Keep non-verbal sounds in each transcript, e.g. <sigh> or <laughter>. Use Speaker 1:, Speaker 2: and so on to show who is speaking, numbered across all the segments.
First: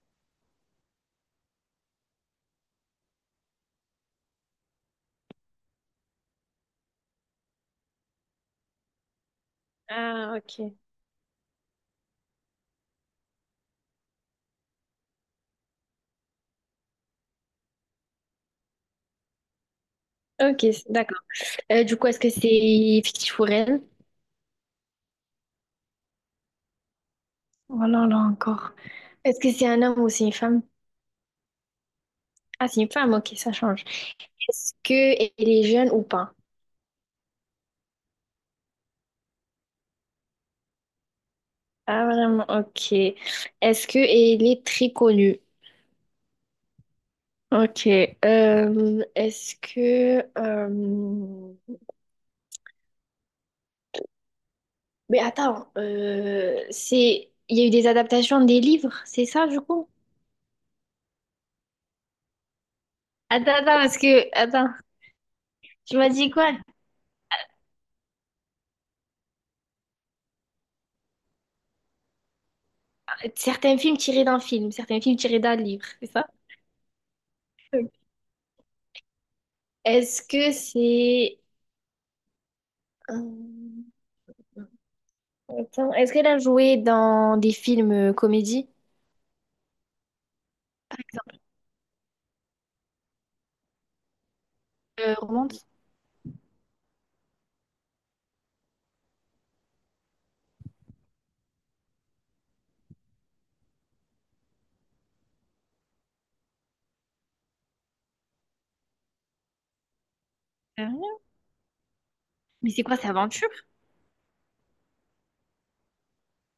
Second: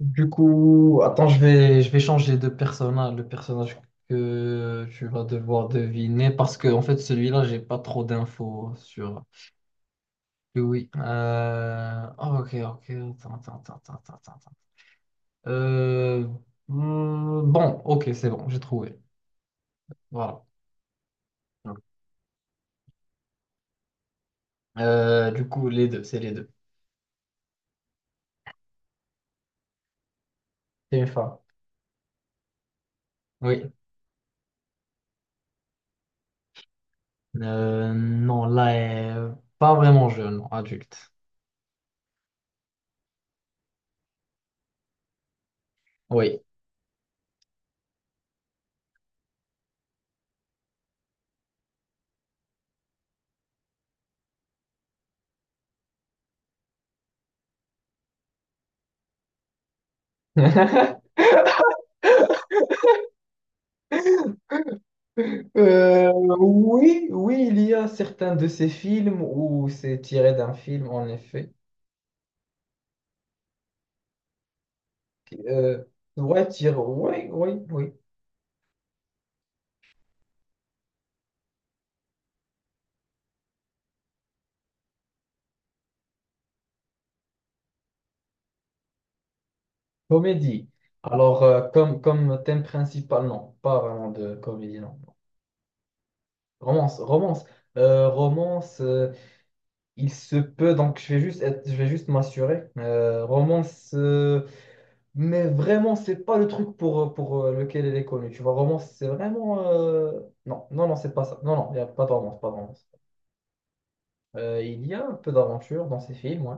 Speaker 1: Du coup, attends, je vais changer de personnage, le personnage que tu vas devoir deviner, parce que en fait, celui-là, j'ai pas trop d'infos sur
Speaker 2: Ah,
Speaker 1: lui.
Speaker 2: ok.
Speaker 1: Oui. Oh, ok, ok, attends. Euh, bon, ok, c'est bon, j'ai trouvé. Voilà.
Speaker 2: Ok, d'accord. Du coup, est-ce que c'est fictif ou réel?
Speaker 1: Du coup, les deux.
Speaker 2: Oh là là, encore. Est-ce que c'est un homme ou c'est une femme?
Speaker 1: C'est une femme.
Speaker 2: Ah, c'est une femme, ok, ça
Speaker 1: Oui.
Speaker 2: change. Est-ce que elle est jeune ou pas?
Speaker 1: Non, là, elle est pas vraiment jeune, adulte.
Speaker 2: Ah, vraiment, ok. Est-ce que elle est très connue?
Speaker 1: Oui.
Speaker 2: Ok. Est-ce que... Mais attends, c'est... Il y a eu des adaptations des livres, c'est ça, du coup?
Speaker 1: <laughs>
Speaker 2: Attends, attends, parce que... Attends, tu m'as
Speaker 1: Euh,
Speaker 2: dit quoi?
Speaker 1: oui, oui, il y a certains de ces films où c'est tiré d'un film, en effet.
Speaker 2: Certains films tirés d'un film, certains films tirés d'un
Speaker 1: Euh,
Speaker 2: livre, c'est ça?
Speaker 1: ouais, tiré, oui, oui,
Speaker 2: Ok.
Speaker 1: oui.
Speaker 2: Est-ce que c'est... euh, attends, est-ce qu'elle a joué dans des films comédies,
Speaker 1: Comédie.
Speaker 2: par
Speaker 1: Alors, comme, comme thème principal, non, pas vraiment de comédie, non.
Speaker 2: exemple, romances?
Speaker 1: Romance, romance. Euh, romance, euh, il se peut, donc je vais juste m'assurer. Mais vraiment, c'est pas le truc pour lequel elle est connue. Tu vois, romance, c'est vraiment non,
Speaker 2: Euh,
Speaker 1: non, non, c'est pas ça. Non, non, il n'y a pas de romance, pas de
Speaker 2: Mais c'est
Speaker 1: romance.
Speaker 2: quoi, c'est aventure?
Speaker 1: Il y a un peu d'aventure dans ces films, ouais.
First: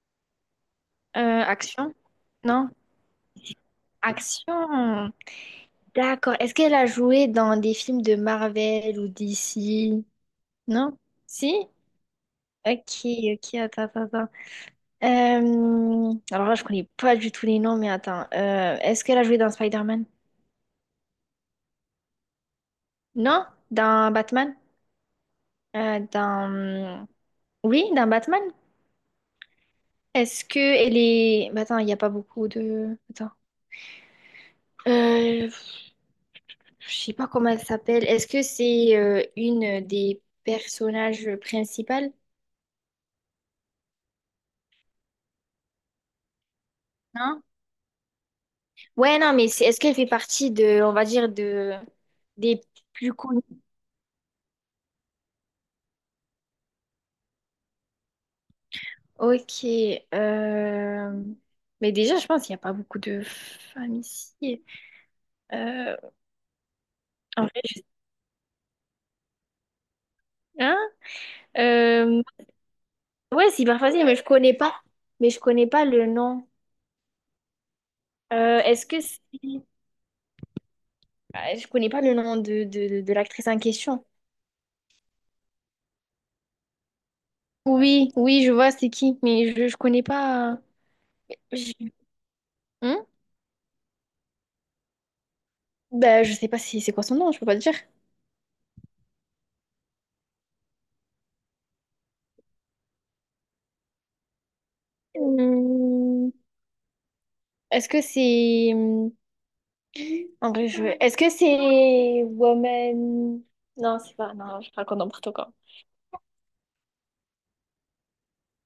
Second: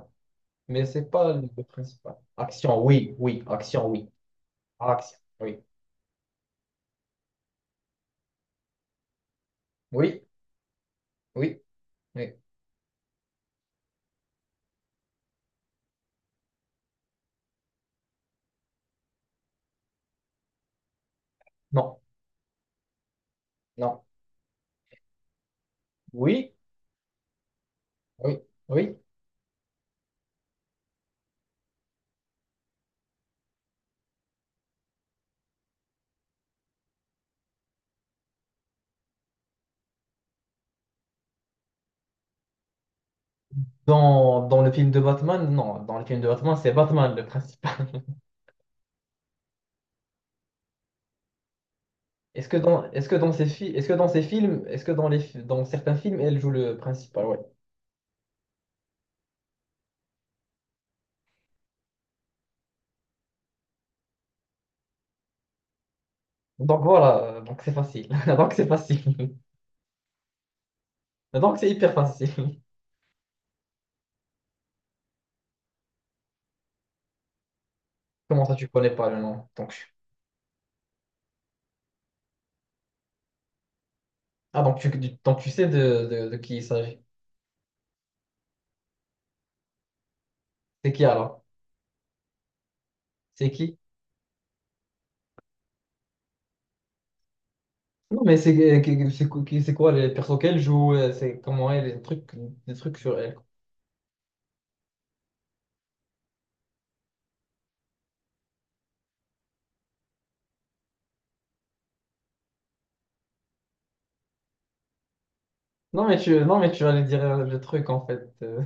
Speaker 1: Mais c'est pas le
Speaker 2: Action?
Speaker 1: principal.
Speaker 2: Non?
Speaker 1: Action, oui, oui. Action, oui.
Speaker 2: Action!
Speaker 1: Action, oui.
Speaker 2: D'accord. Est-ce qu'elle a joué dans des films de Marvel ou DC?
Speaker 1: Oui,
Speaker 2: Non? Si?
Speaker 1: oui, oui.
Speaker 2: Ok, ok, attends, attends, attends. Alors là, je connais pas du tout les noms, mais attends. Est-ce qu'elle a joué dans Spider-Man?
Speaker 1: Non,
Speaker 2: Non,
Speaker 1: non.
Speaker 2: dans Batman.
Speaker 1: Oui,
Speaker 2: Dans... Oui, dans
Speaker 1: oui,
Speaker 2: Batman.
Speaker 1: oui.
Speaker 2: Est-ce que elle est... bah, attends, il n'y a pas beaucoup de... Attends. Euh, je sais pas comment elle s'appelle. Est-ce que c'est une des personnages principales?
Speaker 1: Dans, dans le film de Batman, non. Dans le film de Batman, c'est Batman le
Speaker 2: Non?
Speaker 1: principal.
Speaker 2: Ouais, non, mais c'est... est-ce qu'elle fait partie de, on va dire, de...
Speaker 1: <laughs>
Speaker 2: des
Speaker 1: Est-ce
Speaker 2: plus
Speaker 1: que dans
Speaker 2: connus?
Speaker 1: ces fi- est-ce que dans ces films, est-ce que dans les, fi- Dans certains films, elle joue le principal, ouais.
Speaker 2: Ok. euh, Mais déjà, je pense qu'il n'y a pas beaucoup de femmes ici. Euh,
Speaker 1: Donc voilà,
Speaker 2: En
Speaker 1: donc
Speaker 2: vrai,
Speaker 1: c'est
Speaker 2: je...
Speaker 1: facile. <laughs> Donc c'est facile.
Speaker 2: Hein?
Speaker 1: <laughs> Donc c'est hyper
Speaker 2: Euh,
Speaker 1: facile.
Speaker 2: ouais, c'est hyper facile, mais je connais pas. Mais je connais pas le nom.
Speaker 1: Comment ça, tu
Speaker 2: Est-ce
Speaker 1: connais
Speaker 2: que
Speaker 1: pas
Speaker 2: c'est...
Speaker 1: le nom? Donc,
Speaker 2: Ah, je connais pas le nom de l'actrice en question.
Speaker 1: ah, donc tu sais de qui il s'agit.
Speaker 2: Oui, oui, je vois c'est qui, mais je connais pas. Euh,
Speaker 1: C'est qui alors?
Speaker 2: je... Hein.
Speaker 1: C'est qui?
Speaker 2: Bah, je sais pas si c'est quoi son nom, je peux pas te dire.
Speaker 1: Non, mais C'est quoi les persos qu'elle joue? C'est comment elle, les trucs sur elle.
Speaker 2: Hmm, est-ce que c'est... En vrai, je... Est-ce que c'est... Woman... Non, c'est pas... Non, je raconte n'importe quoi.
Speaker 1: Non, mais tu allais dire le truc en fait.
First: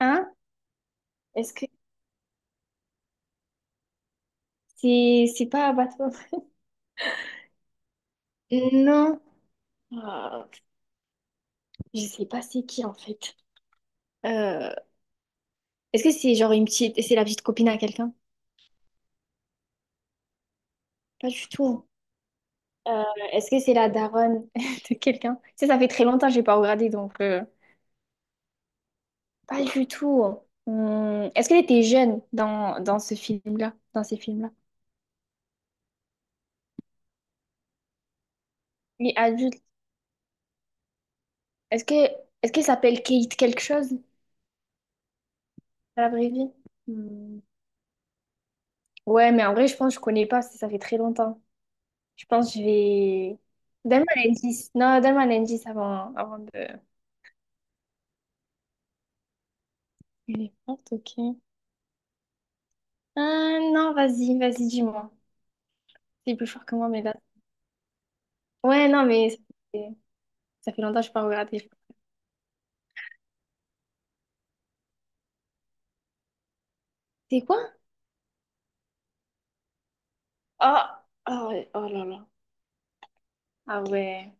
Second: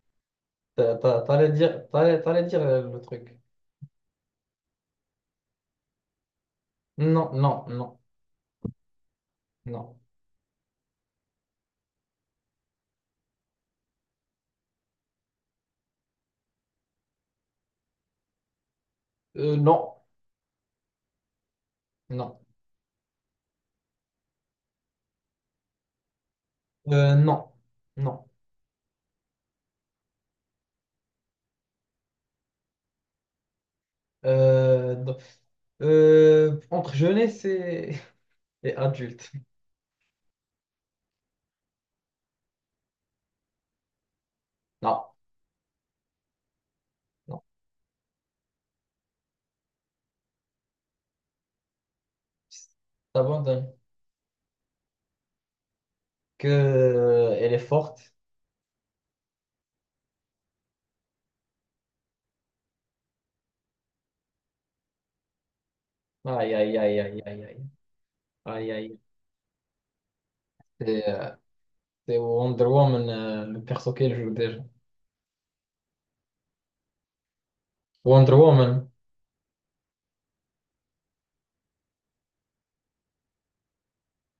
Speaker 2: Hein?
Speaker 1: <laughs> T'allais
Speaker 2: Est-ce que
Speaker 1: dire, t'allais dire le truc.
Speaker 2: c'est... C'est pas Batwoman?
Speaker 1: Non, non, non,
Speaker 2: Non.
Speaker 1: non.
Speaker 2: Ah, je sais pas c'est qui, en fait. Euh, Est-ce que c'est genre une petite, c'est la petite copine à quelqu'un?
Speaker 1: Non,
Speaker 2: Pas du tout.
Speaker 1: non.
Speaker 2: Euh, Est-ce que c'est la daronne <laughs> de quelqu'un? Tu sais, ça fait très longtemps que j'ai pas regardé, donc
Speaker 1: Non, non.
Speaker 2: pas du tout. Est-ce qu'elle était jeune dans ce film-là, dans ces films-là?
Speaker 1: Non. Entre jeunesse et <laughs> et
Speaker 2: Oui,
Speaker 1: adulte.
Speaker 2: adulte. Est-ce que Est-ce qu'elle s'appelle Kate quelque chose
Speaker 1: Non,
Speaker 2: dans la vraie vie?
Speaker 1: non.
Speaker 2: Hum, Ouais, mais en vrai, je pense que je connais pas, parce que ça fait très longtemps. Je pense que je vais.
Speaker 1: T'abandonnes.
Speaker 2: Donne-moi un indice. Non, donne-moi un indice avant, avant
Speaker 1: Que,
Speaker 2: de.
Speaker 1: elle est forte.
Speaker 2: Elle est forte, ok. Ah, non, vas-y, vas-y, dis-moi. C'est plus
Speaker 1: Aïe,
Speaker 2: fort que
Speaker 1: aïe,
Speaker 2: moi,
Speaker 1: aïe,
Speaker 2: mais là.
Speaker 1: aïe, aïe, aïe.
Speaker 2: Ouais,
Speaker 1: Aïe,
Speaker 2: non, mais fait, ça fait longtemps que je n'ai pas
Speaker 1: aïe.
Speaker 2: regardé.
Speaker 1: C'est Wonder Woman, le perso qu'elle joue déjà.
Speaker 2: C'est quoi?
Speaker 1: Wonder Woman.
Speaker 2: Oh, oh, oh là là. Ah ouais.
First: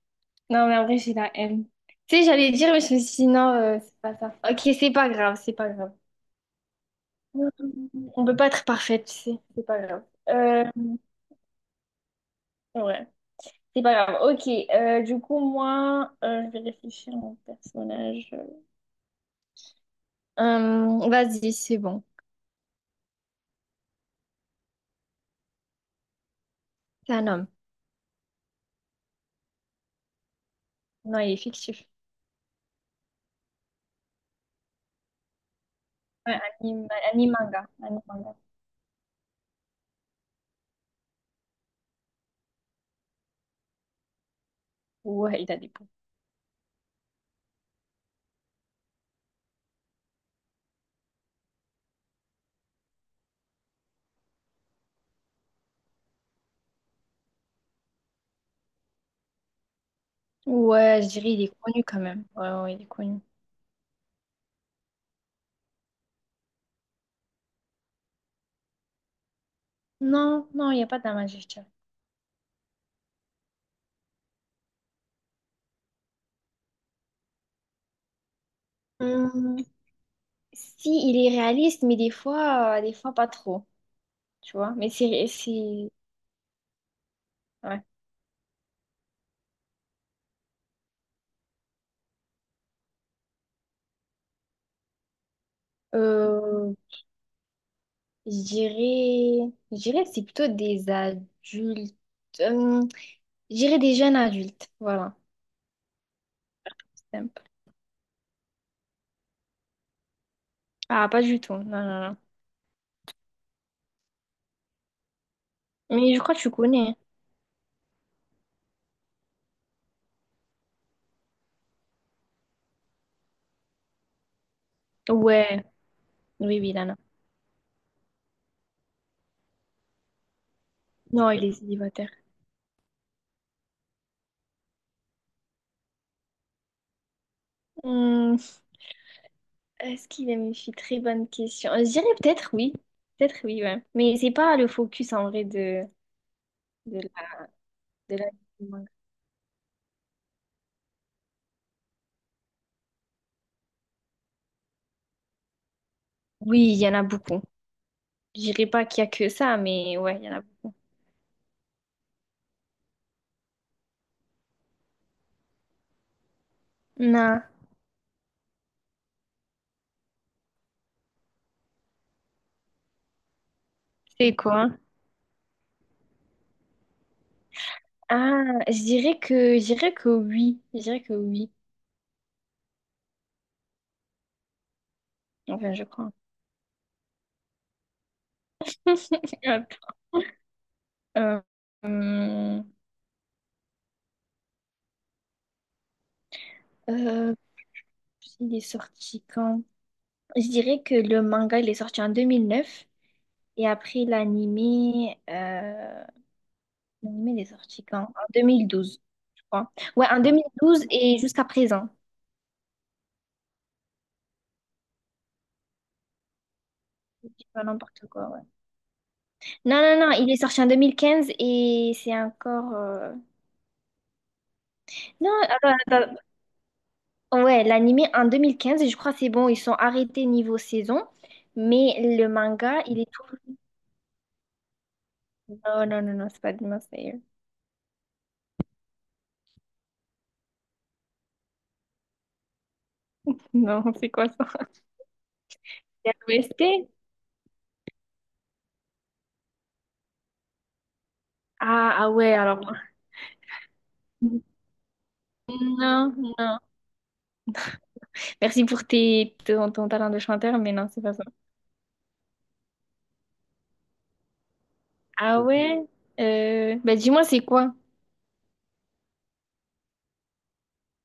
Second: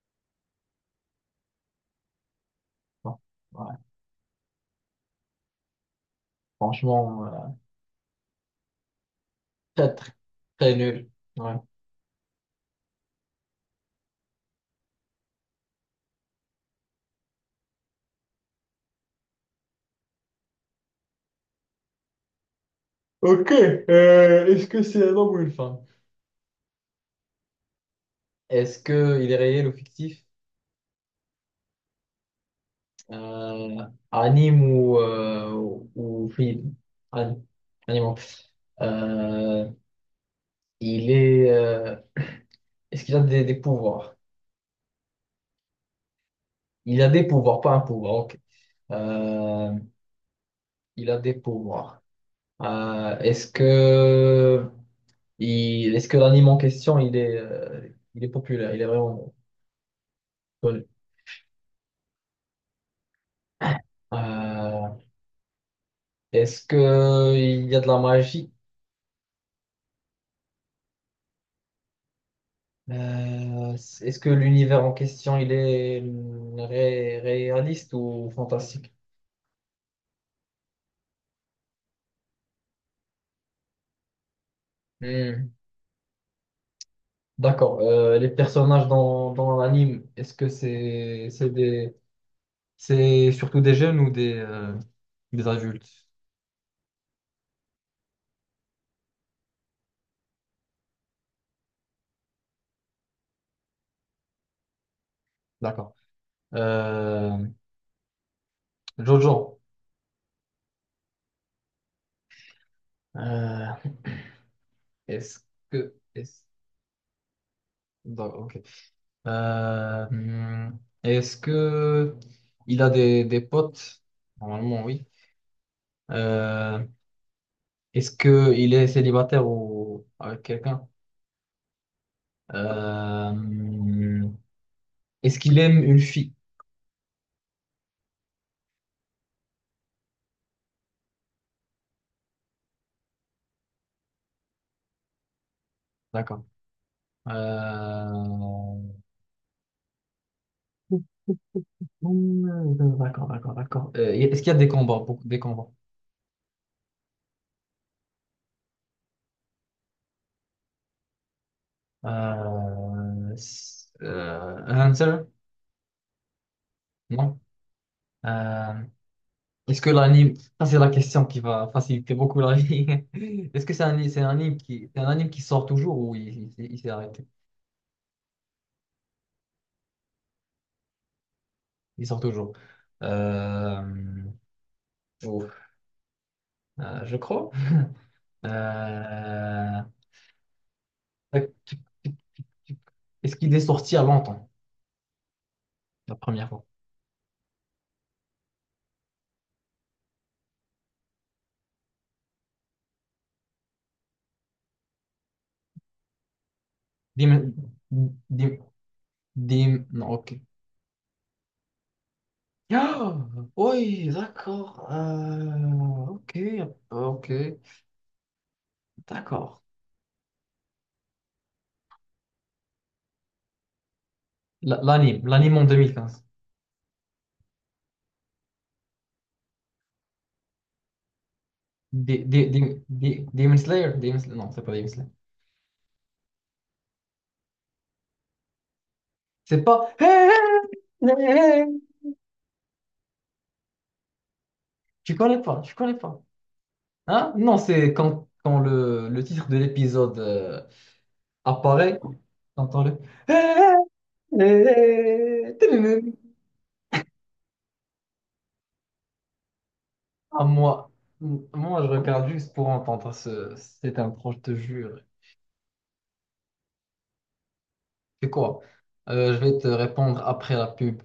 Speaker 2: Non, mais en vrai, j'ai la haine. Tu sais, j'allais dire, mais je me suis
Speaker 1: Bon,
Speaker 2: dit, non,
Speaker 1: ouais,
Speaker 2: c'est pas ça. Ok, c'est pas grave, c'est pas grave.
Speaker 1: franchement,
Speaker 2: On peut pas être parfaite, tu sais. C'est pas
Speaker 1: très,
Speaker 2: grave.
Speaker 1: très, très nul. Ouais.
Speaker 2: Ouais, c'est pas grave. Ok, du coup, moi, je vais réfléchir à mon personnage. Vas-y, c'est bon.
Speaker 1: Ok, est-ce que c'est un homme ou une femme?
Speaker 2: C'est un homme.
Speaker 1: Est-ce que il est réel ou fictif?
Speaker 2: Non, il est fictif.
Speaker 1: Euh, Anime ou, ou
Speaker 2: Ouais,
Speaker 1: film?
Speaker 2: anime, anime
Speaker 1: Anime.
Speaker 2: manga. Anime
Speaker 1: Anime.
Speaker 2: manga.
Speaker 1: Euh, il est. Est-ce qu'il a des pouvoirs?
Speaker 2: Ouais, il a des pouvoirs.
Speaker 1: Il a des pouvoirs, pas un pouvoir. Ok. Euh, il a des pouvoirs. Euh, est-ce que Est-ce que l'anime en question, il est populaire, il est vraiment connu?
Speaker 2: Ouais, je dirais il est connu quand même. Ouais, ouais, il est connu.
Speaker 1: Euh, Est-ce que il y a de la magie?
Speaker 2: Non, non, il n'y a pas d'Amajectia.
Speaker 1: Est-ce que l'univers en question, il est réaliste ou fantastique?
Speaker 2: Hum, si, il est réaliste, mais des fois pas trop, tu vois. Mais
Speaker 1: Hmm.
Speaker 2: c'est,
Speaker 1: D'accord.
Speaker 2: ouais.
Speaker 1: Les personnages dans l'anime, est-ce que c'est des c'est surtout des jeunes ou des adultes?
Speaker 2: Euh, je dirais que c'est plutôt des adultes. Hum, je dirais des jeunes adultes, voilà.
Speaker 1: D'accord. Euh,
Speaker 2: Simple.
Speaker 1: Jojo.
Speaker 2: Ah, pas du tout, non, non, non.
Speaker 1: Euh, est-ce que
Speaker 2: Mais je crois que
Speaker 1: est
Speaker 2: tu connais, hein.
Speaker 1: Euh, hmm, Est-ce que il a des potes? Normalement, oui.
Speaker 2: Ouais, oui, oui,
Speaker 1: Euh,
Speaker 2: Lana.
Speaker 1: Est-ce que il est célibataire ou avec quelqu'un?
Speaker 2: Non, il est célibataire.
Speaker 1: Euh, hmm, Est-ce qu'il aime une fille?
Speaker 2: Hum, Est-ce qu'il aime une fille? Très bonne question. Je dirais peut-être oui. Peut-être oui, ouais. Mais c'est pas le focus en vrai
Speaker 1: D'accord.
Speaker 2: de la, de la- du
Speaker 1: Euh,
Speaker 2: manga.
Speaker 1: d'accord, d'accord, d'accord. Est-ce qu'il y a des combats? Beaucoup des combats.
Speaker 2: Oui, il y en a beaucoup. Je dirais pas qu'il y a que ça, mais ouais, il y en a beaucoup.
Speaker 1: Hunter? Non.
Speaker 2: Non.
Speaker 1: Euh, Est-ce que l'anime, ça c'est la question qui va faciliter beaucoup la vie. <laughs> Est-ce que
Speaker 2: C'est quoi?
Speaker 1: c'est un anime qui sort toujours ou il s'est arrêté?
Speaker 2: Ah, je dirais que oui. Je dirais que oui.
Speaker 1: Il sort toujours. Euh, ouf,
Speaker 2: Enfin, je crois.
Speaker 1: je crois.
Speaker 2: <laughs> Hop.
Speaker 1: Euh,
Speaker 2: Euh,
Speaker 1: tac, tic, tic,
Speaker 2: euh,
Speaker 1: tic. Est-ce qu'il est sorti à longtemps, la première fois?
Speaker 2: euh, il est sorti quand? Je dirais que le manga, il est sorti en 2009. Et après, l'animé l'anime,
Speaker 1: Dim,
Speaker 2: il est sorti quand? En deux
Speaker 1: dim,
Speaker 2: mille douze je crois. Ouais,
Speaker 1: non,
Speaker 2: en deux
Speaker 1: ok.
Speaker 2: mille
Speaker 1: <gasps>
Speaker 2: douze et jusqu'à présent.
Speaker 1: Ah, oui, d'accord. Ok,
Speaker 2: Je
Speaker 1: ok,
Speaker 2: dis pas n'importe quoi, ouais.
Speaker 1: d'accord.
Speaker 2: Non, non, non, il est sorti en 2015 et c'est encore...
Speaker 1: L'anime,
Speaker 2: non,
Speaker 1: l'anime en
Speaker 2: attends, attends.
Speaker 1: 2015.
Speaker 2: Ouais, l'anime en 2015 et je crois que c'est bon, ils sont arrêtés niveau saison. Mais le manga, il est tout...
Speaker 1: Demon Slayer? Non, c'est pas Demon Slayer.
Speaker 2: Non, non, non, non, c'est pas Demon Slayer.
Speaker 1: C'est pas. Hey, hey, hey, hey. Hey, hey.
Speaker 2: <laughs> Non, c'est quoi ça?
Speaker 1: Tu connais pas, tu connais
Speaker 2: C'est un
Speaker 1: pas.
Speaker 2: OST?
Speaker 1: Hein? Non, c'est quand, quand le titre de l'épisode
Speaker 2: Ah,
Speaker 1: apparaît,
Speaker 2: ah ouais, alors...
Speaker 1: t'entends le. Hey, hey, hey,
Speaker 2: Non,
Speaker 1: hey.
Speaker 2: non. Merci pour ton talent de
Speaker 1: Ah,
Speaker 2: chanteur, mais non, c'est pas ça.
Speaker 1: moi, je regarde juste pour entendre cette intro, je te jure.
Speaker 2: Ah ouais? Bah dis-moi, c'est quoi?
Speaker 1: C'est quoi? Je vais te répondre après la pub.